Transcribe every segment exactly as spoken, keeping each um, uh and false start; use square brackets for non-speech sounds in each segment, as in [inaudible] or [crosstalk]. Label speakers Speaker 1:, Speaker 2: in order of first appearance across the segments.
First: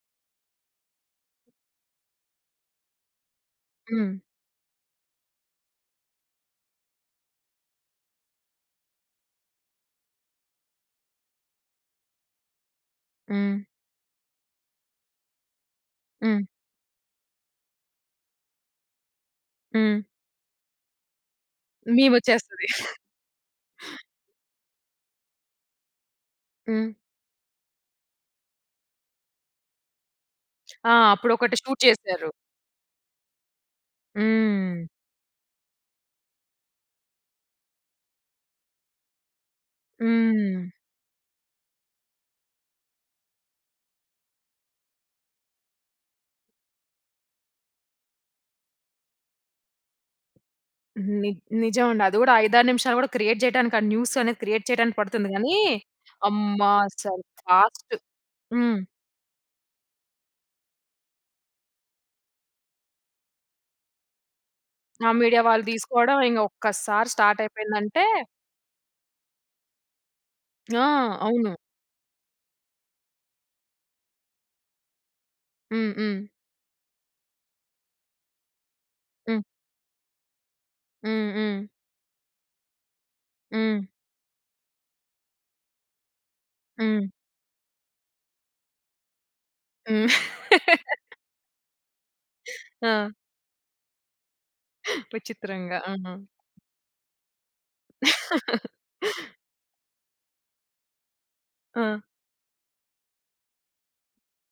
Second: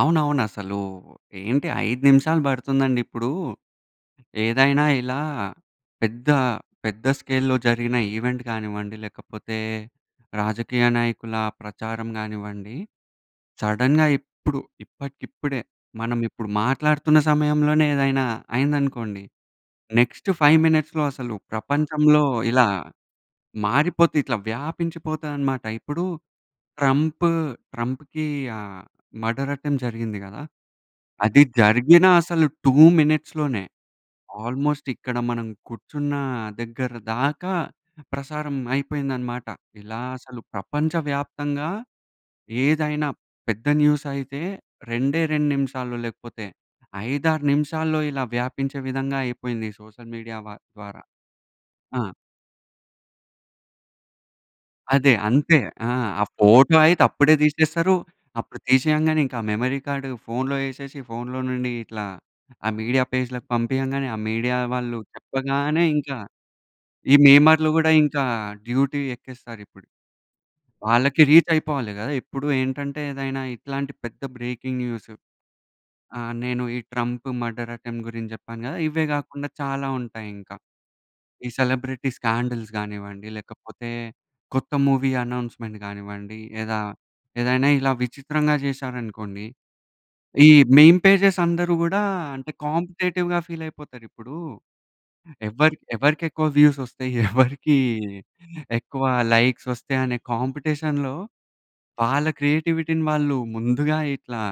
Speaker 1: అవునవును. అసలు ఏంటి ఐదు నిమిషాలు పడుతుందండి, ఇప్పుడు
Speaker 2: హ్మ్.
Speaker 1: ఏదైనా ఇలా పెద్ద, పెద్ద స్కేల్‌లో జరిగిన ఈవెంట్ కానివ్వండి, లేకపోతే రాజకీయ నాయకుల ప్రచారం కానివ్వండి
Speaker 2: హ్మ్.
Speaker 1: సడెన్‌గా ఇప్పుడు, ఇప్పటికిప్పుడే మనం
Speaker 2: హ్మ్.
Speaker 1: ఇప్పుడు మాట్లాడుతున్న సమయంలోనే ఏదైనా అయిందనుకోండి
Speaker 2: హ్మ్.
Speaker 1: నెక్స్ట్ ఫైవ్ మినిట్స్‌లో అసలు
Speaker 2: మీమ్
Speaker 1: ప్రపంచంలో ఇలా
Speaker 2: వచ్చేస్తది.
Speaker 1: మారిపోతాయి ఇట్లా వ్యాపించిపోతాయనమాట. ఇప్పుడు
Speaker 2: హ్మ్.
Speaker 1: ట్రంప్ ట్రంప్‌కి ఆహ్, మర్డర్ అటెంప్ట్ జరిగింది గదా!
Speaker 2: ఆ! అప్పుడు
Speaker 1: అది
Speaker 2: ఒకటి షూట్
Speaker 1: జరిగిన
Speaker 2: చేసారు.
Speaker 1: అసలు టూ మినిట్స్‌లోనే
Speaker 2: హ్మ్.
Speaker 1: ఆల్మోస్ట్ ఇక్కడ మనం కూర్చున్న దగ్గర దాకా ప్రసారం అయిపోయిందనమాట. ఇలా అసలు
Speaker 2: హ్మ్.
Speaker 1: ప్రపంచ వ్యాప్తంగా ఏదైనా పెద్ద న్యూస్ అయితే రెండే, రెండు నిమిషాల్లో లేకపోతే ఐదు ఆరు నిమిషాల్లో ఇలా వ్యాపించే విధంగా అయిపోయింది సోషల్ మీడియా వా ద్వార.
Speaker 2: ని
Speaker 1: ఆ!
Speaker 2: నిజమండి. అది కూడా ఐదు ఆరు నిమిషాలు కూడా క్రియేట్ చేయడానికి ఆ న్యూసనేది క్రియేట్ చేయడానికి
Speaker 1: అదే.
Speaker 2: పడుతుంది గానీ.
Speaker 1: అంతే ఆ! ఆ
Speaker 2: అమ్మ!
Speaker 1: ఫోటో అయితే
Speaker 2: అసలు
Speaker 1: అప్పుడే తీసేస్తారు.
Speaker 2: ఫాస్ట్.
Speaker 1: అప్పుడు
Speaker 2: హ్మ్.
Speaker 1: తీసేయంగానే ఇంకా ఆ మెమరీ కార్డు ఫోన్‌లో ఏసేసి, ఫోన్‌లో నుండి ఇట్లా ఆ మీడియా పేజ్‌లకి పంపియ్యంగానే ఆ మీడియా వాళ్ళు
Speaker 2: ఆ! మీడియా వాళ్ళు
Speaker 1: చెప్పగానే ఇంకా
Speaker 2: తీసుకోవడం ఇంక ఒక్కసారి
Speaker 1: ఈ
Speaker 2: స్టార్ట్
Speaker 1: మీమర్‌లు కూడా
Speaker 2: అయిపోయిందంటే
Speaker 1: ఇంకా డ్యూటీ ఎక్కేస్తారిప్పుడు.
Speaker 2: ఆ!
Speaker 1: వాళ్ళకి రీచ్
Speaker 2: అవును.
Speaker 1: అయిపోవాలి గద. ఎప్పుడు ఏంటంటే ఏదైనా ఇట్లాంటి పెద్ద బ్రేకింగ్ న్యూస్.
Speaker 2: హ్మ్.
Speaker 1: ఆ!
Speaker 2: హ్మ్.
Speaker 1: నేను ఈ ట్రంప్ మర్డర్ అటెంప్ట్ గురించి చెప్పాను గద. ఇవే
Speaker 2: హ్మ్.
Speaker 1: కాకుండా చాలా ఉంటాయి ఇంకా.
Speaker 2: హ్మ్.
Speaker 1: ఈ
Speaker 2: హ్మ్.
Speaker 1: సెలబ్రిటీ స్కాండల్స్ కానివ్వండి
Speaker 2: హ్మ్.
Speaker 1: లేకపోతే, కొత్త మూవీ అనౌన్స్‌మెంట్ కానివ్వండి లేదా,
Speaker 2: హ్మ్.
Speaker 1: ఏదైనా ఇలా విచిత్రంగా చేశారనుకోండి.
Speaker 2: హ్మ్.
Speaker 1: ఈ మిమ్
Speaker 2: [laughs]
Speaker 1: పేజెస్ అందరూ కూడా అంటే
Speaker 2: ఆ!
Speaker 1: కాంపిటీటివ్‌గా ఫీల్ అయిపోతారు. ఇప్పుడు ఎవరి
Speaker 2: విచిత్రంగా. ఆ!
Speaker 1: ఎవరికెక్కువ వ్యూస్ వస్తాయి? [chuckles] ఎవరికీ
Speaker 2: [laughs]
Speaker 1: ఎక్కువ లైక్స్ ఒస్తయి? అనే కాంపిటీషన్‌లో
Speaker 2: ఆ!
Speaker 1: వాళ్ళ క్రియేటివిటీని వాళ్ళు ముందుగా ఇట్లా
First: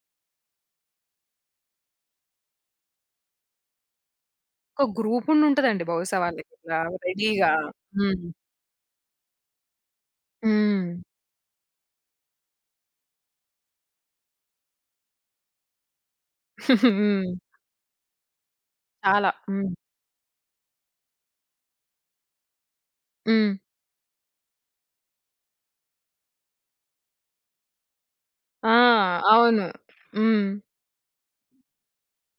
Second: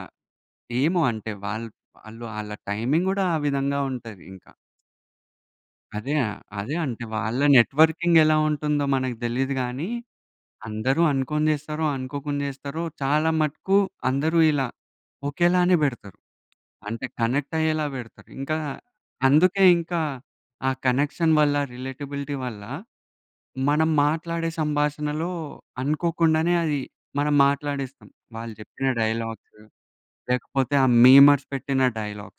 Speaker 1: ఏమో అంటే వాళ్ళు ఆళ్ళ టైమింగ్ కూడా ఆ విధంగా ఉంటది ఇంక.
Speaker 2: ఒక గ్రూపుండుంటదండి.
Speaker 1: అదే
Speaker 2: బహుశా వాళ్ళ
Speaker 1: ఆహ్, అదే.
Speaker 2: దగ్గర
Speaker 1: అంటే వాళ్ళ
Speaker 2: రెడీగా.
Speaker 1: నెట్‌వర్కింగ్
Speaker 2: హ్మ్.
Speaker 1: ఎలా ఉంటుందో మనకు తెలీదు గానీ. అందరూ
Speaker 2: హ్మ్.
Speaker 1: అనుకోని చేస్తారో, అనుకోకుండా చేస్తారో చాలా మటుకు అందరూ ఇలా ఒకేలానే పెడతారు.
Speaker 2: [giggles]
Speaker 1: అంటే
Speaker 2: హ్మ్.
Speaker 1: కనెక్ట్ అయ్యేలా పెడతారు. ఇంక,
Speaker 2: చాలా.
Speaker 1: అందుకే
Speaker 2: హ్మ్.
Speaker 1: ఇంకా ఆ కనెక్షన్ వల్ల రిలేటబిలిటీ వల్ల
Speaker 2: హ్మ్.
Speaker 1: మనం మాట్లాడే సంభాషణలో అనుకోకుండానే, అది మనం మాట్లాడేస్తాం. వాళ్ళు
Speaker 2: ఆ!
Speaker 1: చెప్పిన డైలాగ్సు,
Speaker 2: అవును. హ్మ్.
Speaker 1: లేకపోతే ఆ మీమర్స్ పెట్టిన డైలాగ్స్.